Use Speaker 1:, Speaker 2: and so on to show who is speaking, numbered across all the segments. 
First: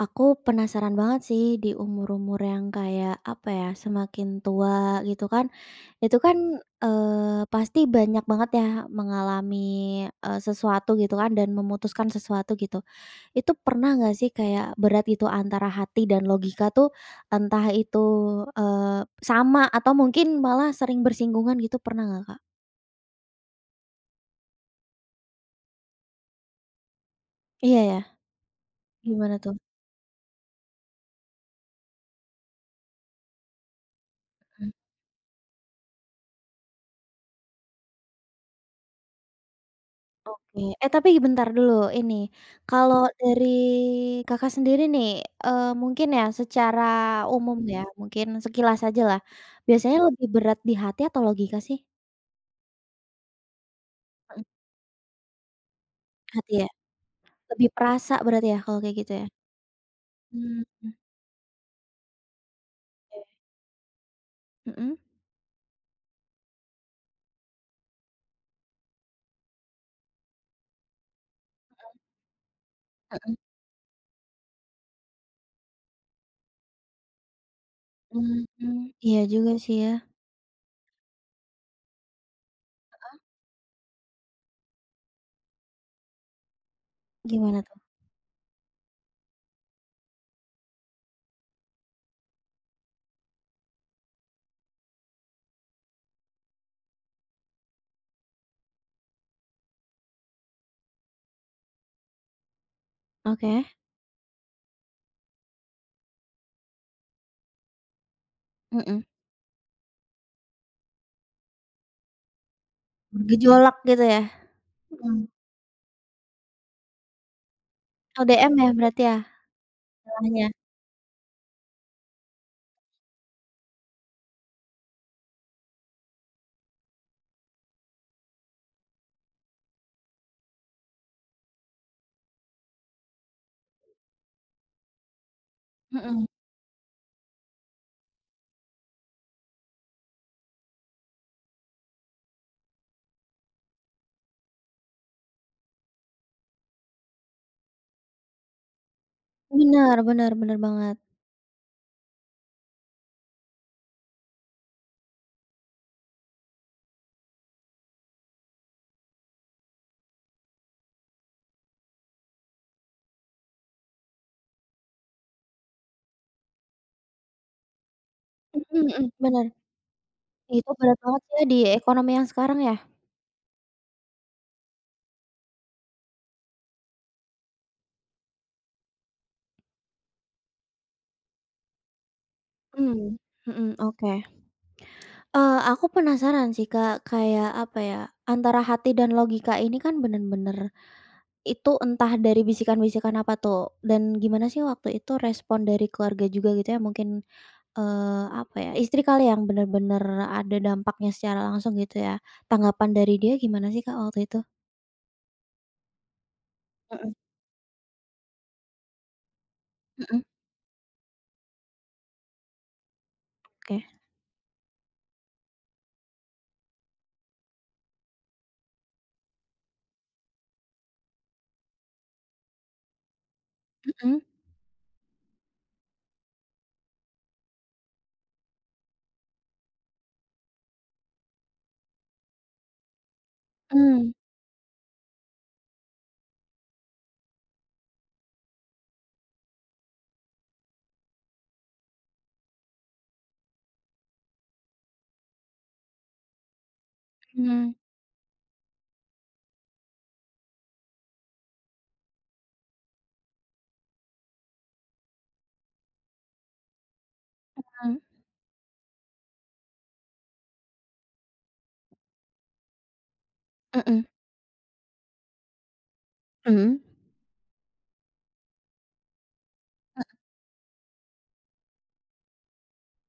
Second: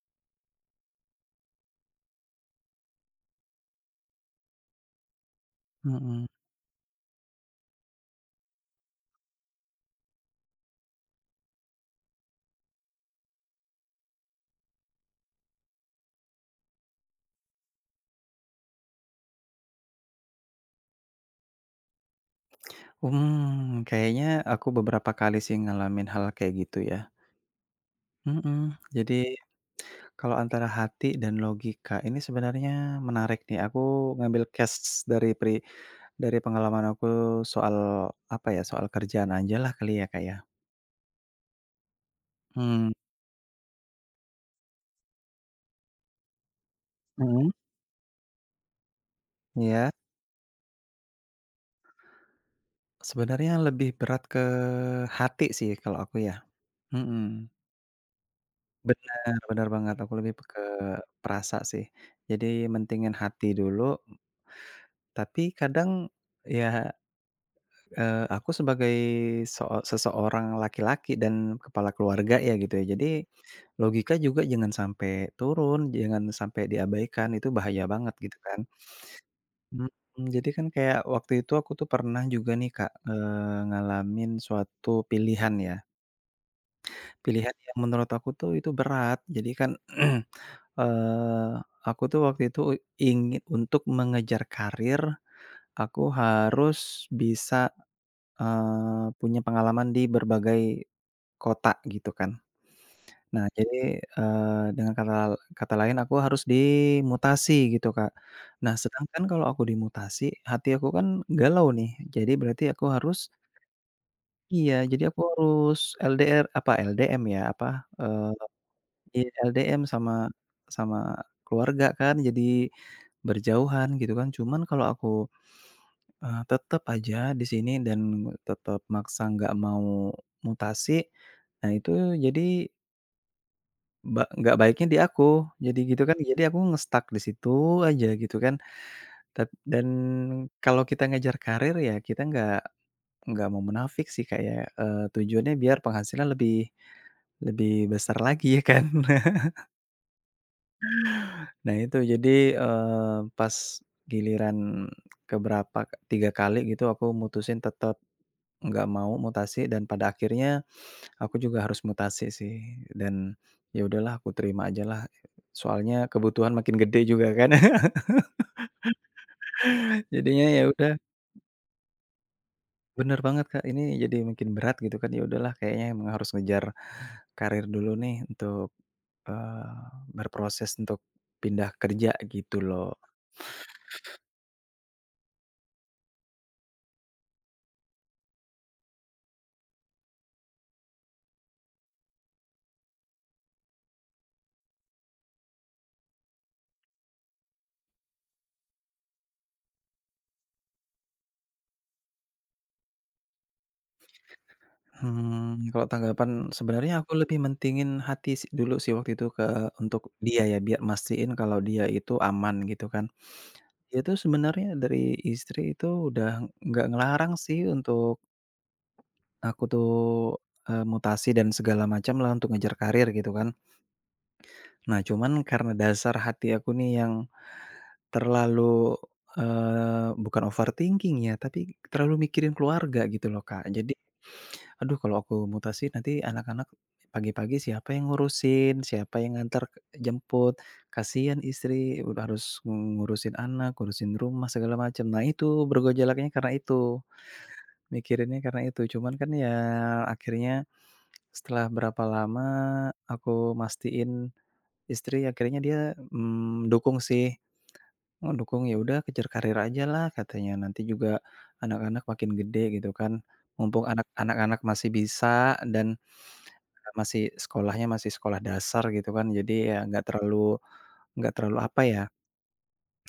Speaker 1: Aku penasaran banget sih di umur-umur yang kayak apa ya semakin tua gitu kan, itu
Speaker 2: Mhm.
Speaker 1: kan, eee, pasti banyak banget ya mengalami, eee, sesuatu gitu kan dan memutuskan sesuatu gitu, itu pernah gak sih kayak berat gitu antara hati dan logika tuh, entah itu, eee, sama atau mungkin malah sering bersinggungan gitu pernah gak, Kak?
Speaker 2: Mmm, kayaknya aku beberapa kali sih ngalamin hal kayak gitu ya.
Speaker 1: Iya ya,
Speaker 2: Mhm, jadi,
Speaker 1: gimana tuh?
Speaker 2: kalau antara hati dan logika ini sebenarnya menarik nih aku ngambil
Speaker 1: Mmm.
Speaker 2: case dari peri dari pengalaman aku soal apa ya, soal kerjaan ajalah kali ya, Kak ya.
Speaker 1: Oke, eh, tapi bentar dulu ini,
Speaker 2: Mmm.
Speaker 1: kalau dari Kakak sendiri nih, eee, mungkin ya secara
Speaker 2: Mmm.
Speaker 1: umum ya mungkin sekilas ajalah,
Speaker 2: Iya.
Speaker 1: biasanya lebih berat di hati atau logika sih?
Speaker 2: Sebenarnya lebih berat
Speaker 1: Mhm.
Speaker 2: ke hati sih kalau aku ya,
Speaker 1: Hati ya,
Speaker 2: mhm.
Speaker 1: lebih perasa berarti ya kalau kayak gitu ya.
Speaker 2: Benar benar banget aku lebih ke
Speaker 1: Mhm.
Speaker 2: perasa sih, jadi mentingin hati dulu.
Speaker 1: Mhm.
Speaker 2: Tapi kadang, ya, eee, aku sebagai seo seseorang laki-laki dan kepala keluarga ya gitu ya jadi,
Speaker 1: Mhm.
Speaker 2: logika juga jangan sampai turun jangan sampai diabaikan itu bahaya banget gitu kan.
Speaker 1: Mmm, iya juga sih ya.
Speaker 2: Mhm, jadi kan kayak waktu itu aku tuh pernah juga nih Kak,
Speaker 1: Heeh.
Speaker 2: eee, ngalamin suatu pilihan ya. Pilihan
Speaker 1: Gimana
Speaker 2: yang
Speaker 1: tuh?
Speaker 2: menurut aku tuh itu berat jadi kan, eee, aku tuh waktu itu ingin untuk mengejar karier, aku harus bisa, eee, punya pengalaman di berbagai, kota gitu kan, nah
Speaker 1: Oke.
Speaker 2: jadi, eee, dengan kanal kata lain aku harus dimutasi gitu Kak, nah
Speaker 1: Mhm.
Speaker 2: sedangkan kalau aku dimutasi hati aku kan galau nih jadi berarti aku harus
Speaker 1: Bergejolak gitu ya,
Speaker 2: Iya jadi aku
Speaker 1: mhm.
Speaker 2: harus LDR apa LDM ya apa, eee,
Speaker 1: LDM ya berarti ya,
Speaker 2: iya LDM sama
Speaker 1: istilahnya.
Speaker 2: sama keluarga kan jadi, berjauhan gitu kan cuman kalau aku, eee, tetap aja di sini dan tetap maksa gak mau mutasi, nah itu jadi Mbak, gak baiknya di aku. Jadi gitu kan
Speaker 1: Mhm.
Speaker 2: jadi aku nge-stuck di situ aja, gitu kan. Tad dan kalau kita ngejar karir ya kita gak gak mau munafik sih kayak, eee, tujuannya biar penghasilan lebih lebih besar lagi ya kan?
Speaker 1: Bener bener bener banget.
Speaker 2: Nah itu jadi, eee, pas, giliran ke berapa ka 3 kali gitu aku mutusin tetap, gak mau mutasi dan pada akhirnya, aku juga harus mutasi sih dan ya udahlah aku terima aja lah. Soalnya kebutuhan makin gede juga kan.
Speaker 1: Mhm mhm, bener.
Speaker 2: Jadinya ya
Speaker 1: Hidup berat
Speaker 2: udah.
Speaker 1: banget ya di ekonomi yang sekarang ya?
Speaker 2: Bener banget, Kak, ini jadi makin berat gitu kan. Ya udahlah kayaknya emang harus ngejar, karir dulu nih untuk, eee, berproses untuk pindah kerja gitu loh.
Speaker 1: Mmm, mhm, oke, eee, aku penasaran sih, Kak, kayak apa ya antara hati dan logika ini kan bener-bener, itu entah dari bisikan-bisikan apa tuh dan gimana sih waktu itu respon dari keluarga juga gitu ya mungkin, eee, apa ya istri kali yang bener-bener ada dampaknya secara langsung gitu ya? Tanggapan dari dia gimana sih, Kak, waktu itu?
Speaker 2: Hmm, kalau tanggapan, sebenarnya aku
Speaker 1: Mhm.
Speaker 2: lebih mentingin hati si dulu sih waktu itu ke untuk
Speaker 1: Mhm.
Speaker 2: dia ya bia mastiin kalau dia itu aman gitu kan.
Speaker 1: Oke.
Speaker 2: Dia tuh sebenarnya dari istri itu udah gak ngelarang sih untuk aku tuh, eee, mutasi dan segala macam lah untuk ngejar karir gitu kan.
Speaker 1: Mhm.
Speaker 2: Nah cuman karena dasar hati aku nih yang, terlalu, eee, bukan overthinking ya tapi terlalu mikirin keluarga gitu loh, Kak. Jadi,
Speaker 1: Mmm.
Speaker 2: aduh kalau aku mutasi nanti anak-anak pagi-pagi siapa yang ngurusin, siapa yang ngantar ke jemput. Kasihan istri udah harus mengurusin anak, urusin rumah segala macam. Nah itu bergejolaknya karena itu.
Speaker 1: Mmm.
Speaker 2: Mikirinnya karena itu. Cuman kan ya akhirnya setelah berapa lama aku mastiin, istri akhirnya dia, mmm, dukung sih.
Speaker 1: Mhm.
Speaker 2: Oh dukung, ya udah kejar karir aja lah katanya nanti juga, anak-anak makin gede gitu kan. Mumpung
Speaker 1: Mhm.
Speaker 2: anak anak-anak masih bisa dan,
Speaker 1: Mhm.
Speaker 2: [unintelligible] masih sekolahnya masih sekolah dasar gitu kan. Jadi ya
Speaker 1: E
Speaker 2: gak terlalu gak terlalu apa ya?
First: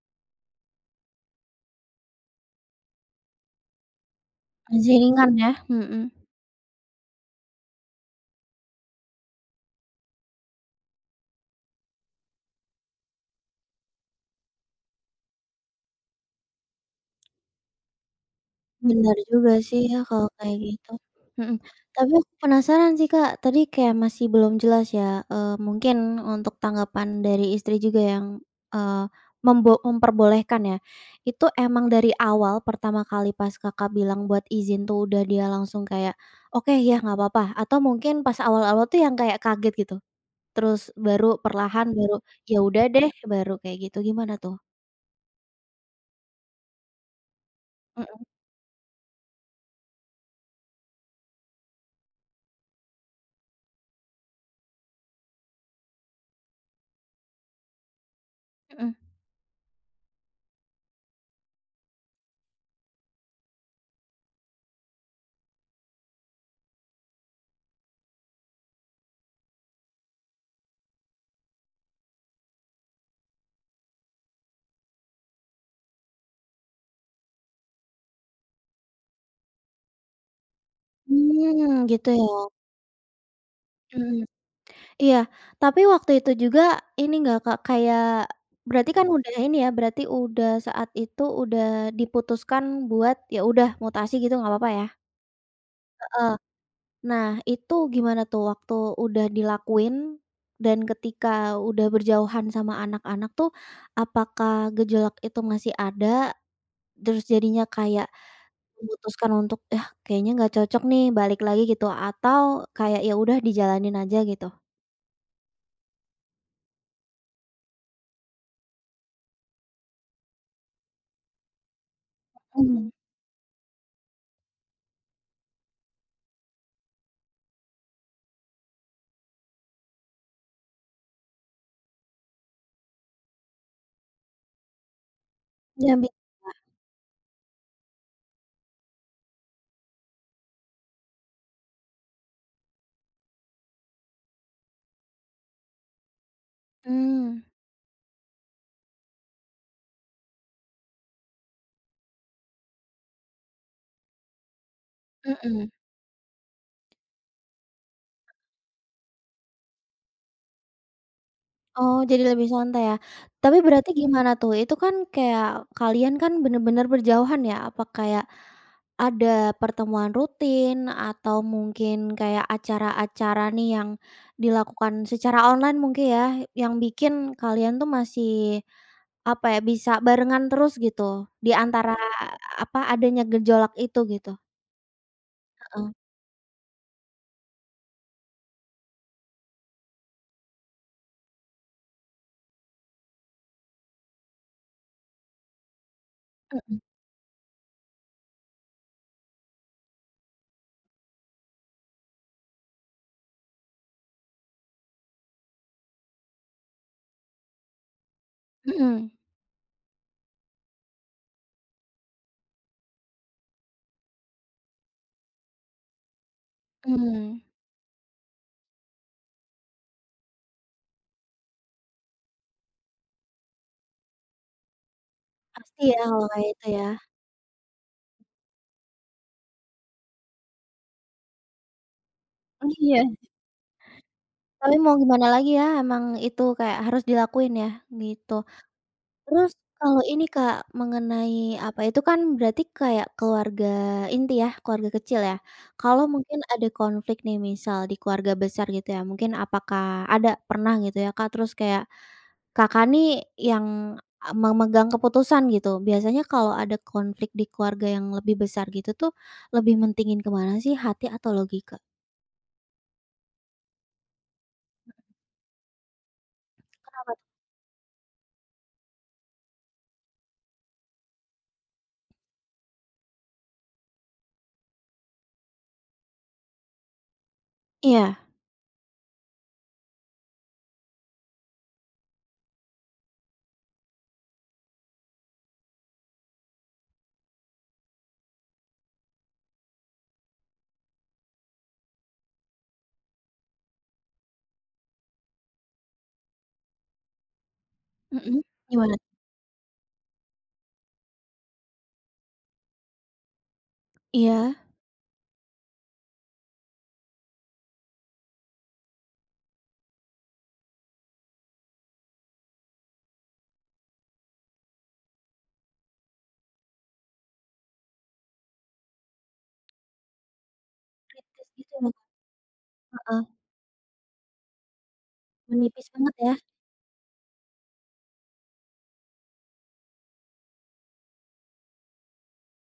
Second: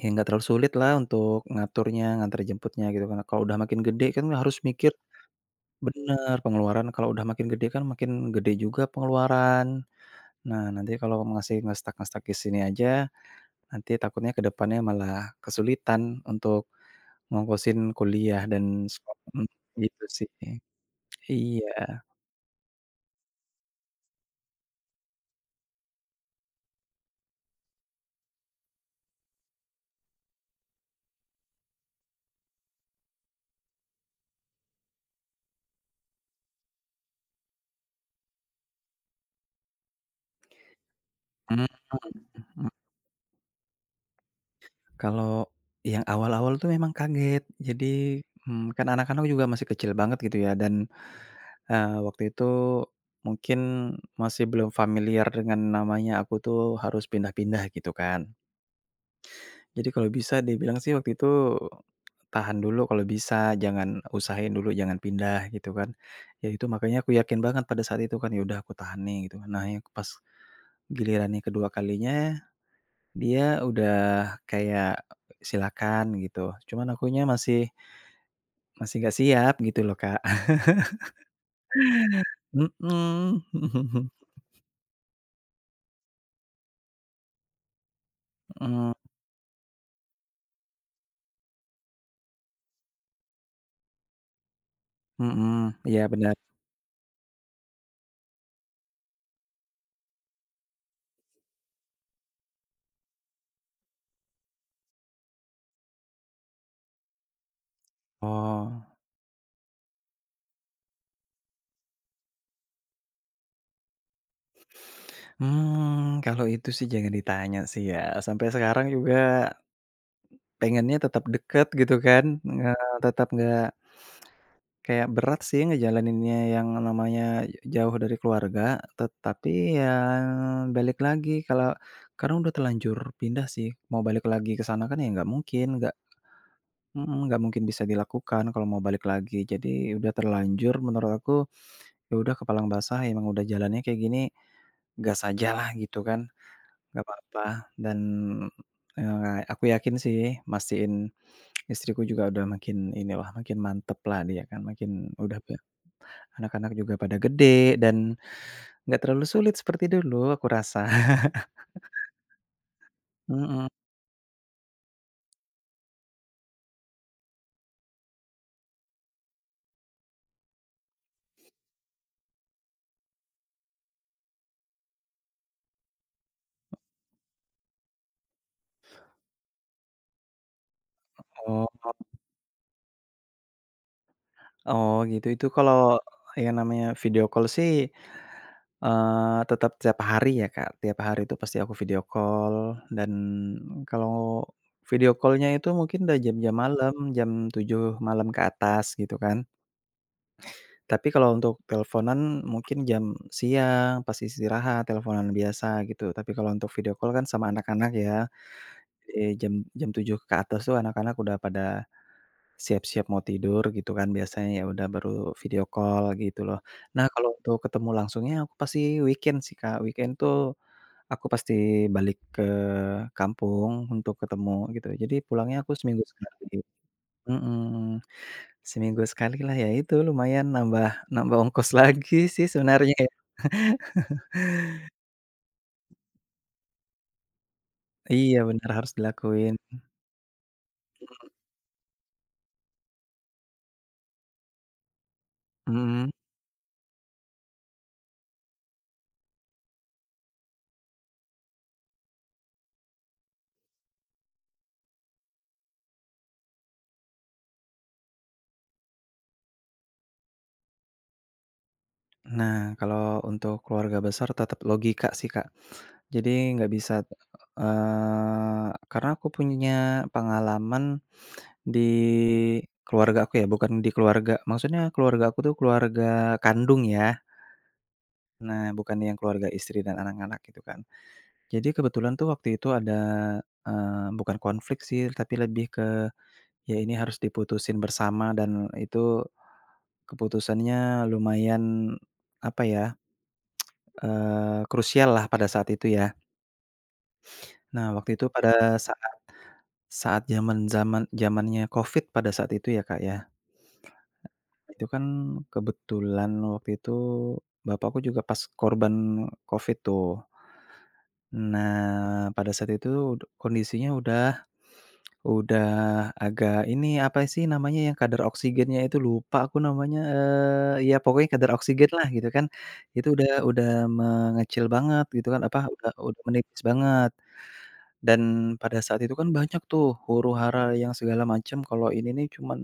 Speaker 2: Ya gak terlalu sulit lah untuk ngaturnya ngantar jemputnya gitu. Karena kalau udah makin gede kan harus mikir
Speaker 1: Masih ringan ya? Mhm.
Speaker 2: bener, pengeluaran kalau udah makin gede kan makin gede juga pengeluaran. Nah nanti kalau masih nge-stuck nge-stuck di sini aja, nanti takutnya ke depannya malah kesulitan untuk, ngongkosin kuliah dan seko
Speaker 1: Bener
Speaker 2: mmm,
Speaker 1: juga sih ya
Speaker 2: gitu
Speaker 1: kalau
Speaker 2: sih.
Speaker 1: kayak gitu, mhm.
Speaker 2: Iya.
Speaker 1: Tapi aku penasaran sih, Kak, tadi kayak masih belum jelas ya, eee, mungkin untuk tanggapan dari istri juga yang, eee, membo memperbolehkan ya. Itu emang dari awal pertama kali pas, Kakak, bilang buat izin tuh udah dia langsung kayak, "oke ya nggak apa-apa," atau mungkin pas awal-awal tuh yang kayak kaget gitu? Terus baru
Speaker 2: Mhm
Speaker 1: perlahan baru,
Speaker 2: mhm
Speaker 1: "ya
Speaker 2: mhm.
Speaker 1: udah deh," baru kayak gitu gimana tuh?
Speaker 2: Kalau, yang awal-awal tuh memang kaget. Jadi,
Speaker 1: Mhm.
Speaker 2: mmm, kan anak-anak juga masih kecil banget gitu ya dan, eee, waktu itu mungkin masih belum familiar dengan namanya aku tuh harus pindah-pindah gitu kan.
Speaker 1: Mhm.
Speaker 2: Jadi kalau bisa dibilang sih waktu itu, tahan dulu kalau bisa jangan usahain dulu jangan pindah gitu kan. Ya itu makanya aku yakin banget pada saat itu kan ya udah aku tahan nih gitu kan. Nah yak pas giliran yang kedua kalinya dia udah kayak, silakan gitu. Cuman akunya masih masih gak siap gitu loh, Kak.
Speaker 1: Hmm, gitu ya.
Speaker 2: Mhm.
Speaker 1: Mhm, iya. Tapi waktu itu juga ini nggak, Kak, kayak, berarti
Speaker 2: Eee
Speaker 1: kan udah ini ya berarti udah saat itu udah diputuskan buat ya udah mutasi gitu gak apa-apa ya?
Speaker 2: Mhm, iya
Speaker 1: Heeh.
Speaker 2: benar.
Speaker 1: Nah itu gimana tuh waktu udah dilakuin, dan ketika udah berjauhan sama anak-anak tuh, apakah gejolak itu masih ada? Terus jadinya kayak,
Speaker 2: Oh.
Speaker 1: memutuskan untuk yah kayaknya gak cocok nih balik lagi gitu atau kayak ya udah dijalanin aja gitu?
Speaker 2: Hmm, kalau itu sih jangan ditanya sih ya. Sampai sekarang juga, pengennya tetap deket gitu kan. Nga
Speaker 1: Mhm.
Speaker 2: tetap nggak kayak berat sih ngejalaninnya yang namanya ja jauh dari keluarga. Tetapi ya balik lagi kalau karena udah terlanjur pindah sih mau balik lagi ke sana kan ya nggak mungkin, nggak
Speaker 1: Ya mik Kak.
Speaker 2: mhm, nggak mungkin bisa dilakukan kalau mau balik lagi. Jadi udah terlanjur menurut aku, ya udah kepalang basah emang udah jalannya kayak gini. Gas aja lah gitu kan. Gak
Speaker 1: Mmm.
Speaker 2: apa-apa dan, eee, aku yakin sih mastiin, istriku juga udah makin inilah makin mantep lah dia kan makin udah pe
Speaker 1: Mhm.
Speaker 2: anak-anak juga pada gede dan, gak terlalu sulit seperti dulu aku rasa.
Speaker 1: Oh jadi lebih santai ya. Tapi
Speaker 2: Mhm.
Speaker 1: berarti gimana tuh itu kan kayak kalian kan bener-bener berjauhan ya apa kayak, ada pertemuan rutin atau mungkin kayak acara-acara nih yang dilakukan secara online mungkin ya yang bikin kalian tuh masih, apa ya bisa barengan terus gitu di
Speaker 2: Oh.
Speaker 1: antara apa adanya gejolak itu gitu?
Speaker 2: Oh gitu itu
Speaker 1: Heeh.
Speaker 2: kalau, yang namanya video call sih, eee, tetap tiap hari ya, Kak. Tiap hari tuh pasti aku video call dan kalau video call-nya itu mungkin dah jam-jam
Speaker 1: Mhm.
Speaker 2: malam, jam 7 malam ke atas gitu kan. Tapi kalau untuk teleponan mungkin jam siang pas istirahat teleponan biasa gitu. Tapi kalau untuk video call kan sama anak-anak ya,
Speaker 1: Mhm.
Speaker 2: eee, jam jam 7 ke atas tuh anak-anak udah pada, siap-siap mau tidur gitu kan biasanya ya udah baru video call gitu loh. Nah kalau
Speaker 1: Mmm.
Speaker 2: untuk ketemu langsungnya aku pasti weekend sih, Kak. Weekend tuh, aku pasti balik ke kampung untuk ketemu gitu. Jadi pulangnya aku
Speaker 1: Pasti ya,
Speaker 2: seminggu
Speaker 1: kalau kayak
Speaker 2: sekali,
Speaker 1: itu ya.
Speaker 2: mhm. Seminggu sekali lah, ya itu lumayan nambah, nambah ongkos lagi sih
Speaker 1: Oh,
Speaker 2: sebenarnya ya.
Speaker 1: iya. Tapi mau gimana lagi ya emang itu kayak harus dilakuin ya? Gitu.
Speaker 2: Iya benar, harus
Speaker 1: Terus
Speaker 2: dilakuin.
Speaker 1: kalau ini, Kak,
Speaker 2: Mhm.
Speaker 1: mengenai apa itu kan berarti kayak keluarga inti ya keluarga kecil ya.
Speaker 2: Mhm
Speaker 1: Kalau
Speaker 2: mhm.
Speaker 1: mungkin ada konflik nih misal di keluarga besar gitu ya mungkin apakah ada pernah gitu ya, Kak? Terus kayak, Kakak, nih yang a memegang keputusan gitu biasanya kalau ada konflik di keluarga yang lebih besar gitu tuh lebih mentingin ke mana sih hati atau logika?
Speaker 2: Nah, kalau untuk keluarga besar tetap
Speaker 1: Mhm.
Speaker 2: logika sih, Kak. Jadi nggak bisa
Speaker 1: Kenapa t
Speaker 2: eee, karena aku punya pengalaman di keluarga aku ya bukan di keluarga, maksudnya keluarga aku tuh keluarga kandung ya.
Speaker 1: Iya.
Speaker 2: Nah, bukan yang keluarga istri dan anak-anak gitu kan. Jadi kebetulan tuh waktu itu ada, eee, bukan konflik sih tapi lebih ke ya ini harus diputusin bersama dan itu keputusannya lumayan apa ya, eee, krusial lah pada saat itu ya. Nah, waktu itu
Speaker 1: Mhm,
Speaker 2: pada
Speaker 1: gimana?
Speaker 2: saat, saat zaman-zaman zamannya Covid pada saat itu ya, Kak, ya.
Speaker 1: Iya.
Speaker 2: Itu kan kebetulan waktu itu, bapakku juga pas korban Covid tuh. Nah, pada saat itu kondisinya udah udah agak ini apa sih namanya, yang kadar oksigennya itu lupa aku namanya, eee, ya pokoknya
Speaker 1: Kritis
Speaker 2: kadar
Speaker 1: gitu
Speaker 2: oksigen
Speaker 1: loh.
Speaker 2: lah gitu kan. Itu
Speaker 1: Heeh.
Speaker 2: udah udah mengecil banget gitu kan, apa
Speaker 1: Menipis
Speaker 2: udah u
Speaker 1: banget ya.
Speaker 2: menipis banget. Dan pada saat itu kan banyak tuh huru-hara yang segala macam kalo ini nih cuman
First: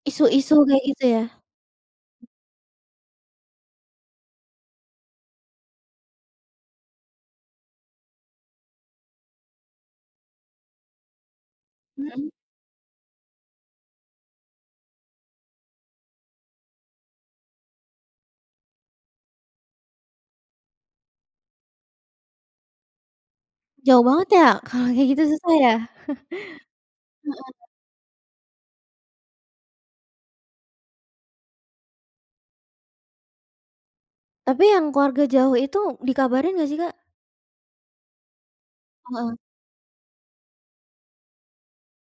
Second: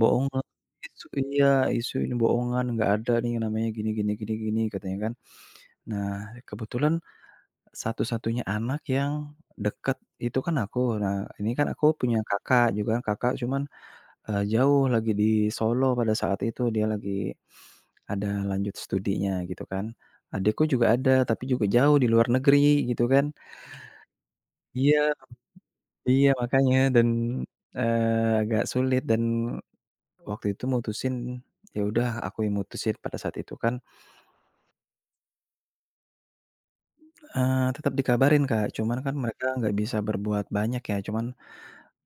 Speaker 2: bohongan
Speaker 1: Isu-isu kayak gitu
Speaker 2: isu
Speaker 1: ya.
Speaker 2: iya, isu ini bohongan, "Nggak ada nih namanya gini gini gini gini," katanya kan. Nah, kebetulan satu-satunya anak yang deket itu kan aku. Nah, ini kan aku punya
Speaker 1: Mhm.
Speaker 2: kakak juga kan kakak cuman, eee, jauh lagi di Solo pada saat itu. Dia lagi ada lanjut studinya gitu kan. Adekku juga ada tapi juga jauh di luar negeri gitu kan.
Speaker 1: Jauh banget ya, kalau
Speaker 2: Iya
Speaker 1: kayak gitu susah ya.
Speaker 2: iya makanya dan,
Speaker 1: Heeh.
Speaker 2: eee, agak sulit dan waktu itu mutusin ya udah aku yang mutusin pada saat itu kan.
Speaker 1: Tapi, yang keluarga jauh itu dikabarin nggak sih, Kak?
Speaker 2: Eee, tetap dikabarin, Kak. Cuman kan
Speaker 1: Heeh.
Speaker 2: mereka nggak bisa berbuat banyak ya. Cuman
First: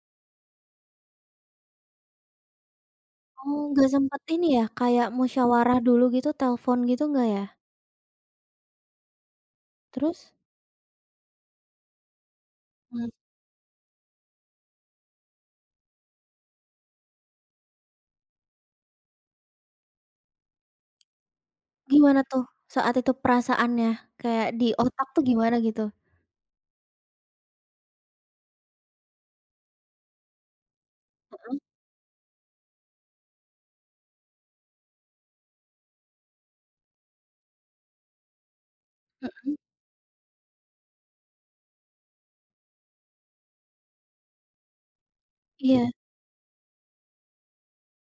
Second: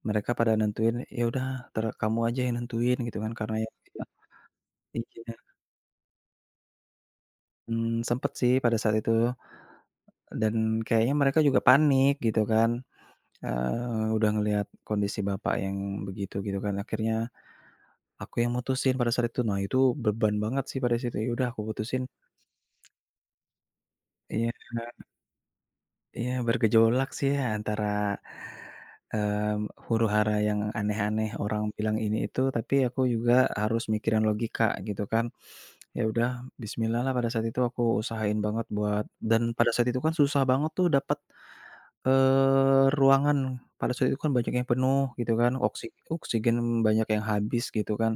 Speaker 2: mereka pada nentuin, "Ya udah entar kamu aja yang nentuin," gitu kan karena
Speaker 1: Oh,
Speaker 2: yang
Speaker 1: nggak
Speaker 2: [unintelligible]
Speaker 1: sempet ini ya kayak
Speaker 2: ijinnya
Speaker 1: musyawarah dulu gitu, telfon gitu, nggak ya?
Speaker 2: Mmm, sempet sih pada saat itu.
Speaker 1: Terus?
Speaker 2: Dan kayaknya mereka juga panik gitu kan.
Speaker 1: Mmm.
Speaker 2: Eee, udah ngelihat kondisi bapak yang begitu, gitu kan. Akhirnya aku yang mutusin pada saat itu. Nah, itu beban banget sih pada saat itu, "Ya udah aku putusin"
Speaker 1: Gimana tuh saat itu perasaannya, kayak
Speaker 2: Iya,
Speaker 1: di
Speaker 2: Kak.
Speaker 1: otak tuh gimana gitu?
Speaker 2: Iya, bergejolak sih antara, mmm, huru-hara yang aneh-aneh
Speaker 1: Heeh.
Speaker 2: orang bilang ini itu. Tapi aku juga harus mikirin logika gitu kan. Ya udah bismillah-lah pada saat itu aku usahain banget buat dan
Speaker 1: Hmm.
Speaker 2: pada saat itu kan susah banget tuh dapat, eee, ruangan. Pada saat itu kan banyak yang penuh gitu kan. Oksi
Speaker 1: Iya.
Speaker 2: oksigen banyak yang habis gitu kan.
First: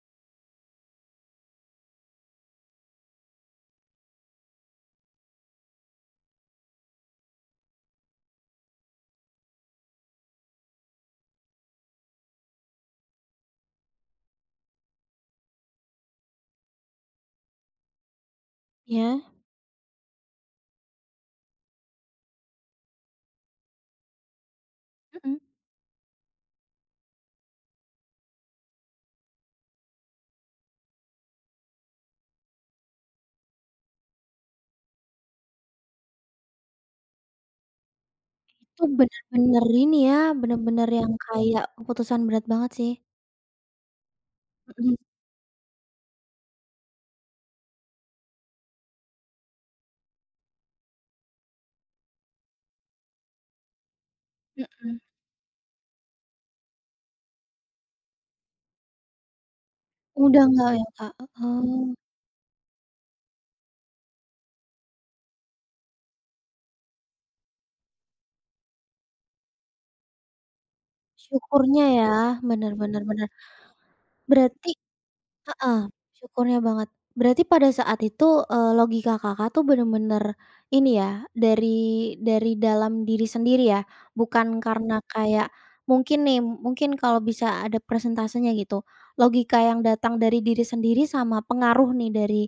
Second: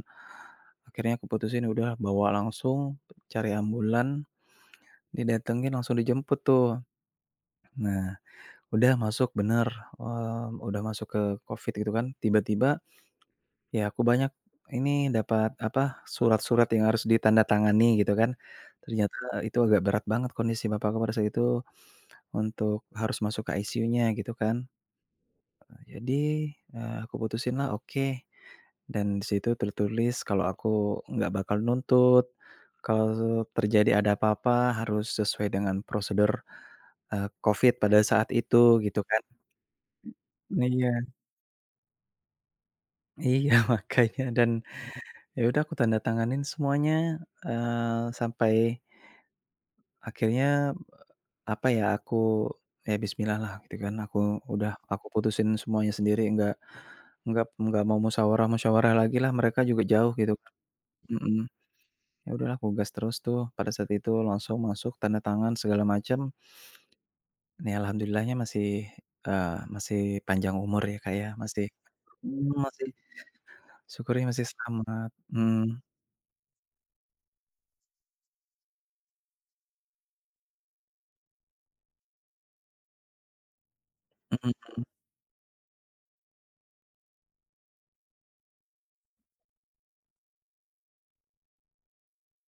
Speaker 2: Akhirnya aku putusin udah bawa langsung, cari ambulans, didatengin langsung dijemput tuh. Nah, udah masuk bener, mmm, udah masuk ke Covid gitu kan. Tiba-tiba, ya aku banyak ini dapat apa, surat-surat yang harus ditandatangani gitu kan.
Speaker 1: Iya.
Speaker 2: Ternyata itu agak berat banget kondisi bapakku pada saat itu untuk harus masuk ke ICU-nya gitu kan.
Speaker 1: Mhm.
Speaker 2: Eee, jadi, eee, aku putusinlah, "Oke," dan di situ tertulis kalo aku nggak bakal nuntut kalo terjadi ada apa-apa harus sesuai dengan prosedur, eee, Covid pada saat itu
Speaker 1: Itu
Speaker 2: gitu kan.
Speaker 1: bener-bener ini ya, bener-bener
Speaker 2: Iya.
Speaker 1: yang kayak keputusan berat banget sih.
Speaker 2: Iya makanya, dan
Speaker 1: Hmm.
Speaker 2: ya udah aku tanda tanganin semuanya, eee, sampai akhirnya apa ya, aku ya bismillah-lah gitu kan. Aku udah
Speaker 1: Mhm.
Speaker 2: aku putusin semuanya sendiri enggak enggak enggak mau musyawarah-musyawarah lagilah. Mereka juga jauh gitu.
Speaker 1: Udah nggak ya, Kak,
Speaker 2: Mhm.
Speaker 1: oh.
Speaker 2: Ya udahlah aku gas terus tuh pada saat itu langsung masuk tanda tangan segala macam. Ya alhamdulillah-nya masih, eee, masih panjang umur ya, Kak, ya masih
Speaker 1: Syukurnya ya
Speaker 2: mmm,
Speaker 1: bener
Speaker 2: masih
Speaker 1: bener bener.
Speaker 2: syukurnya masih
Speaker 1: Berarti
Speaker 2: selamat.
Speaker 1: heeh,
Speaker 2: Mmm.
Speaker 1: syukurnya banget. Berarti pada saat itu, eee, logika Kakak tuh bener-bener ini ya dari dari dalam diri sendiri ya.
Speaker 2: Mmm,
Speaker 1: Bukan
Speaker 2: mhm.
Speaker 1: karena kayak mungkin nih, mungkin kalau bisa ada presentasenya gitu, logika yang datang dari diri sendiri sama pengaruh nih dari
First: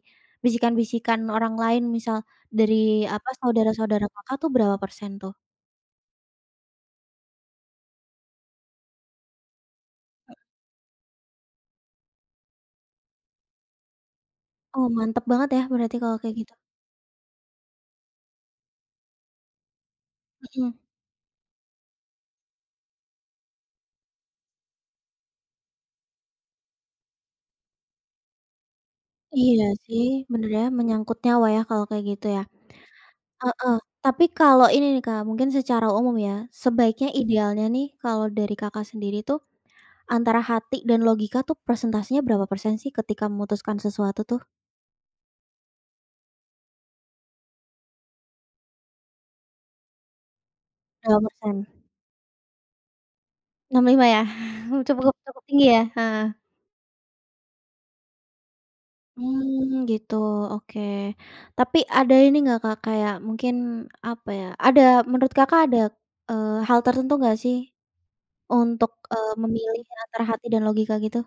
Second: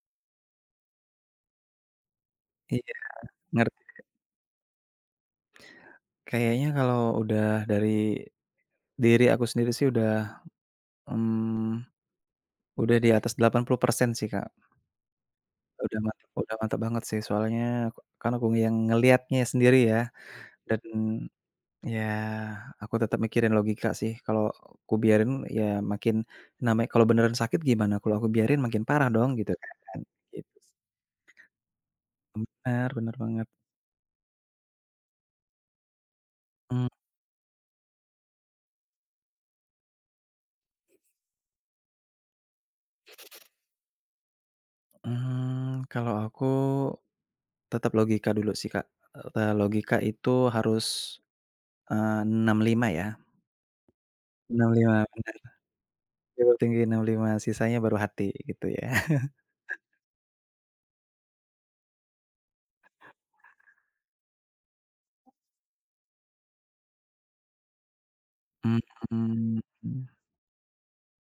Speaker 1: bisikan-bisikan orang lain misal
Speaker 2: Iya
Speaker 1: dari apa,
Speaker 2: ngerti.
Speaker 1: saudara-saudara Kakak tuh berapa persen tuh?
Speaker 2: Kayaknya kalau udah dari diri aku sendiri sih udah, mmm, udah di atas 80% sih, Kak.
Speaker 1: Oh, mantep banget ya berarti
Speaker 2: Udah
Speaker 1: kalau
Speaker 2: mantep
Speaker 1: kayak gitu.
Speaker 2: udah mantep banget sih soalnya kan aku yang ngeliatnya sendiri ya.
Speaker 1: Hmm.
Speaker 2: Dan ya aku tetap mikirin logika sih, kalo kubiarin ya makin namanya kalau beneran sakit gimana kalau aku biarin makin parah dong gitu
Speaker 1: Iya
Speaker 2: kan,
Speaker 1: sih,
Speaker 2: gitu sih.
Speaker 1: bener ya menyangkut nyawa ya kalau kayak gitu ya.
Speaker 2: Bener bener banget.
Speaker 1: Heeh. Tapi kalo ini nih, Kak, mungkin secara umum ya
Speaker 2: Mmm.
Speaker 1: sebaiknya idealnya nih kalau dari Kakak sendiri tuh, antara hati dan logika tuh presentasenya berapa persen sih ketika memutuskan sesuatu tuh?
Speaker 2: Hmm, kalau aku, tetap logika dulu sih, Kak. E e logika itu harus,
Speaker 1: Berapa persen?
Speaker 2: eee, 6 5 ya.
Speaker 1: 6 5 ya?
Speaker 2: 6 5
Speaker 1: Cukup
Speaker 2: benar.
Speaker 1: cukup tinggi ya. Heeh.
Speaker 2: Kalau tinggi 6 5, sisanya baru hati, gitu ya.
Speaker 1: Hmm, gitu. Oke. Tapi ada ini nggak Kak, kayak mungkin, apa ya? Ada menurut Kakak ada, eee, hal tertentu nggak sih
Speaker 2: Mmm.
Speaker 1: untuk, eee,
Speaker 2: Mmm?
Speaker 1: memilih antara hati dan logika gitu?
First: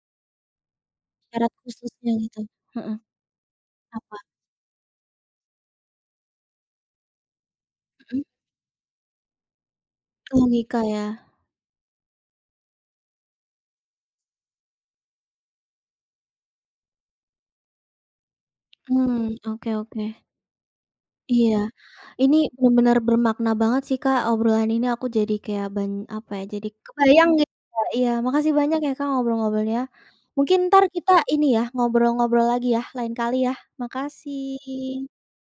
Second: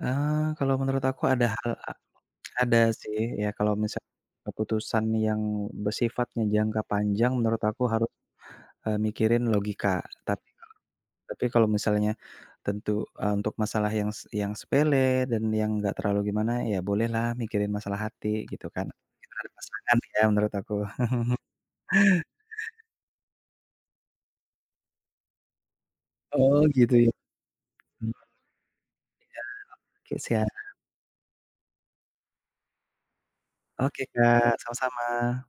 Speaker 2: Eee, kalau menurut aku ada
Speaker 1: Syarat
Speaker 2: hal a
Speaker 1: khususnya, gitu.
Speaker 2: ada
Speaker 1: Heeh.
Speaker 2: sih. Ya, kalau misal
Speaker 1: Apa?
Speaker 2: keputusan yang bersifatnya jangka panjang menurut aku haru
Speaker 1: Mhm?
Speaker 2: eee, mikirin logika. Tapi kalau
Speaker 1: Logika ya?
Speaker 2: tapi kalau misalnya tentu e untuk masalah yang s yang sepele dan yang nggak terlalu gimana ya, bolehlah mikirin masalah hati, gitu kan?
Speaker 1: Hmm.
Speaker 2: Tergantung
Speaker 1: Oke
Speaker 2: pasangan ya,
Speaker 1: oke.
Speaker 2: menurut aku.
Speaker 1: Iya, ini benar bermakna banget sih Kak, obrolan ini aku jadi kayak ban apa ya?
Speaker 2: Oh,
Speaker 1: Jadi
Speaker 2: gitu ya.
Speaker 1: kebayang gitu, Kak. Iya.
Speaker 2: Mmm. Iya.
Speaker 1: Makasih banyak ya Kak, ngobrol-ngobrolnya.
Speaker 2: Oke, siap.
Speaker 1: Mungkin entar kita ini ya, ngobrol-ngobrol lagi ya, lain kali ya?
Speaker 2: Oke, Kak.
Speaker 1: Makasih.
Speaker 2: Sama-sama.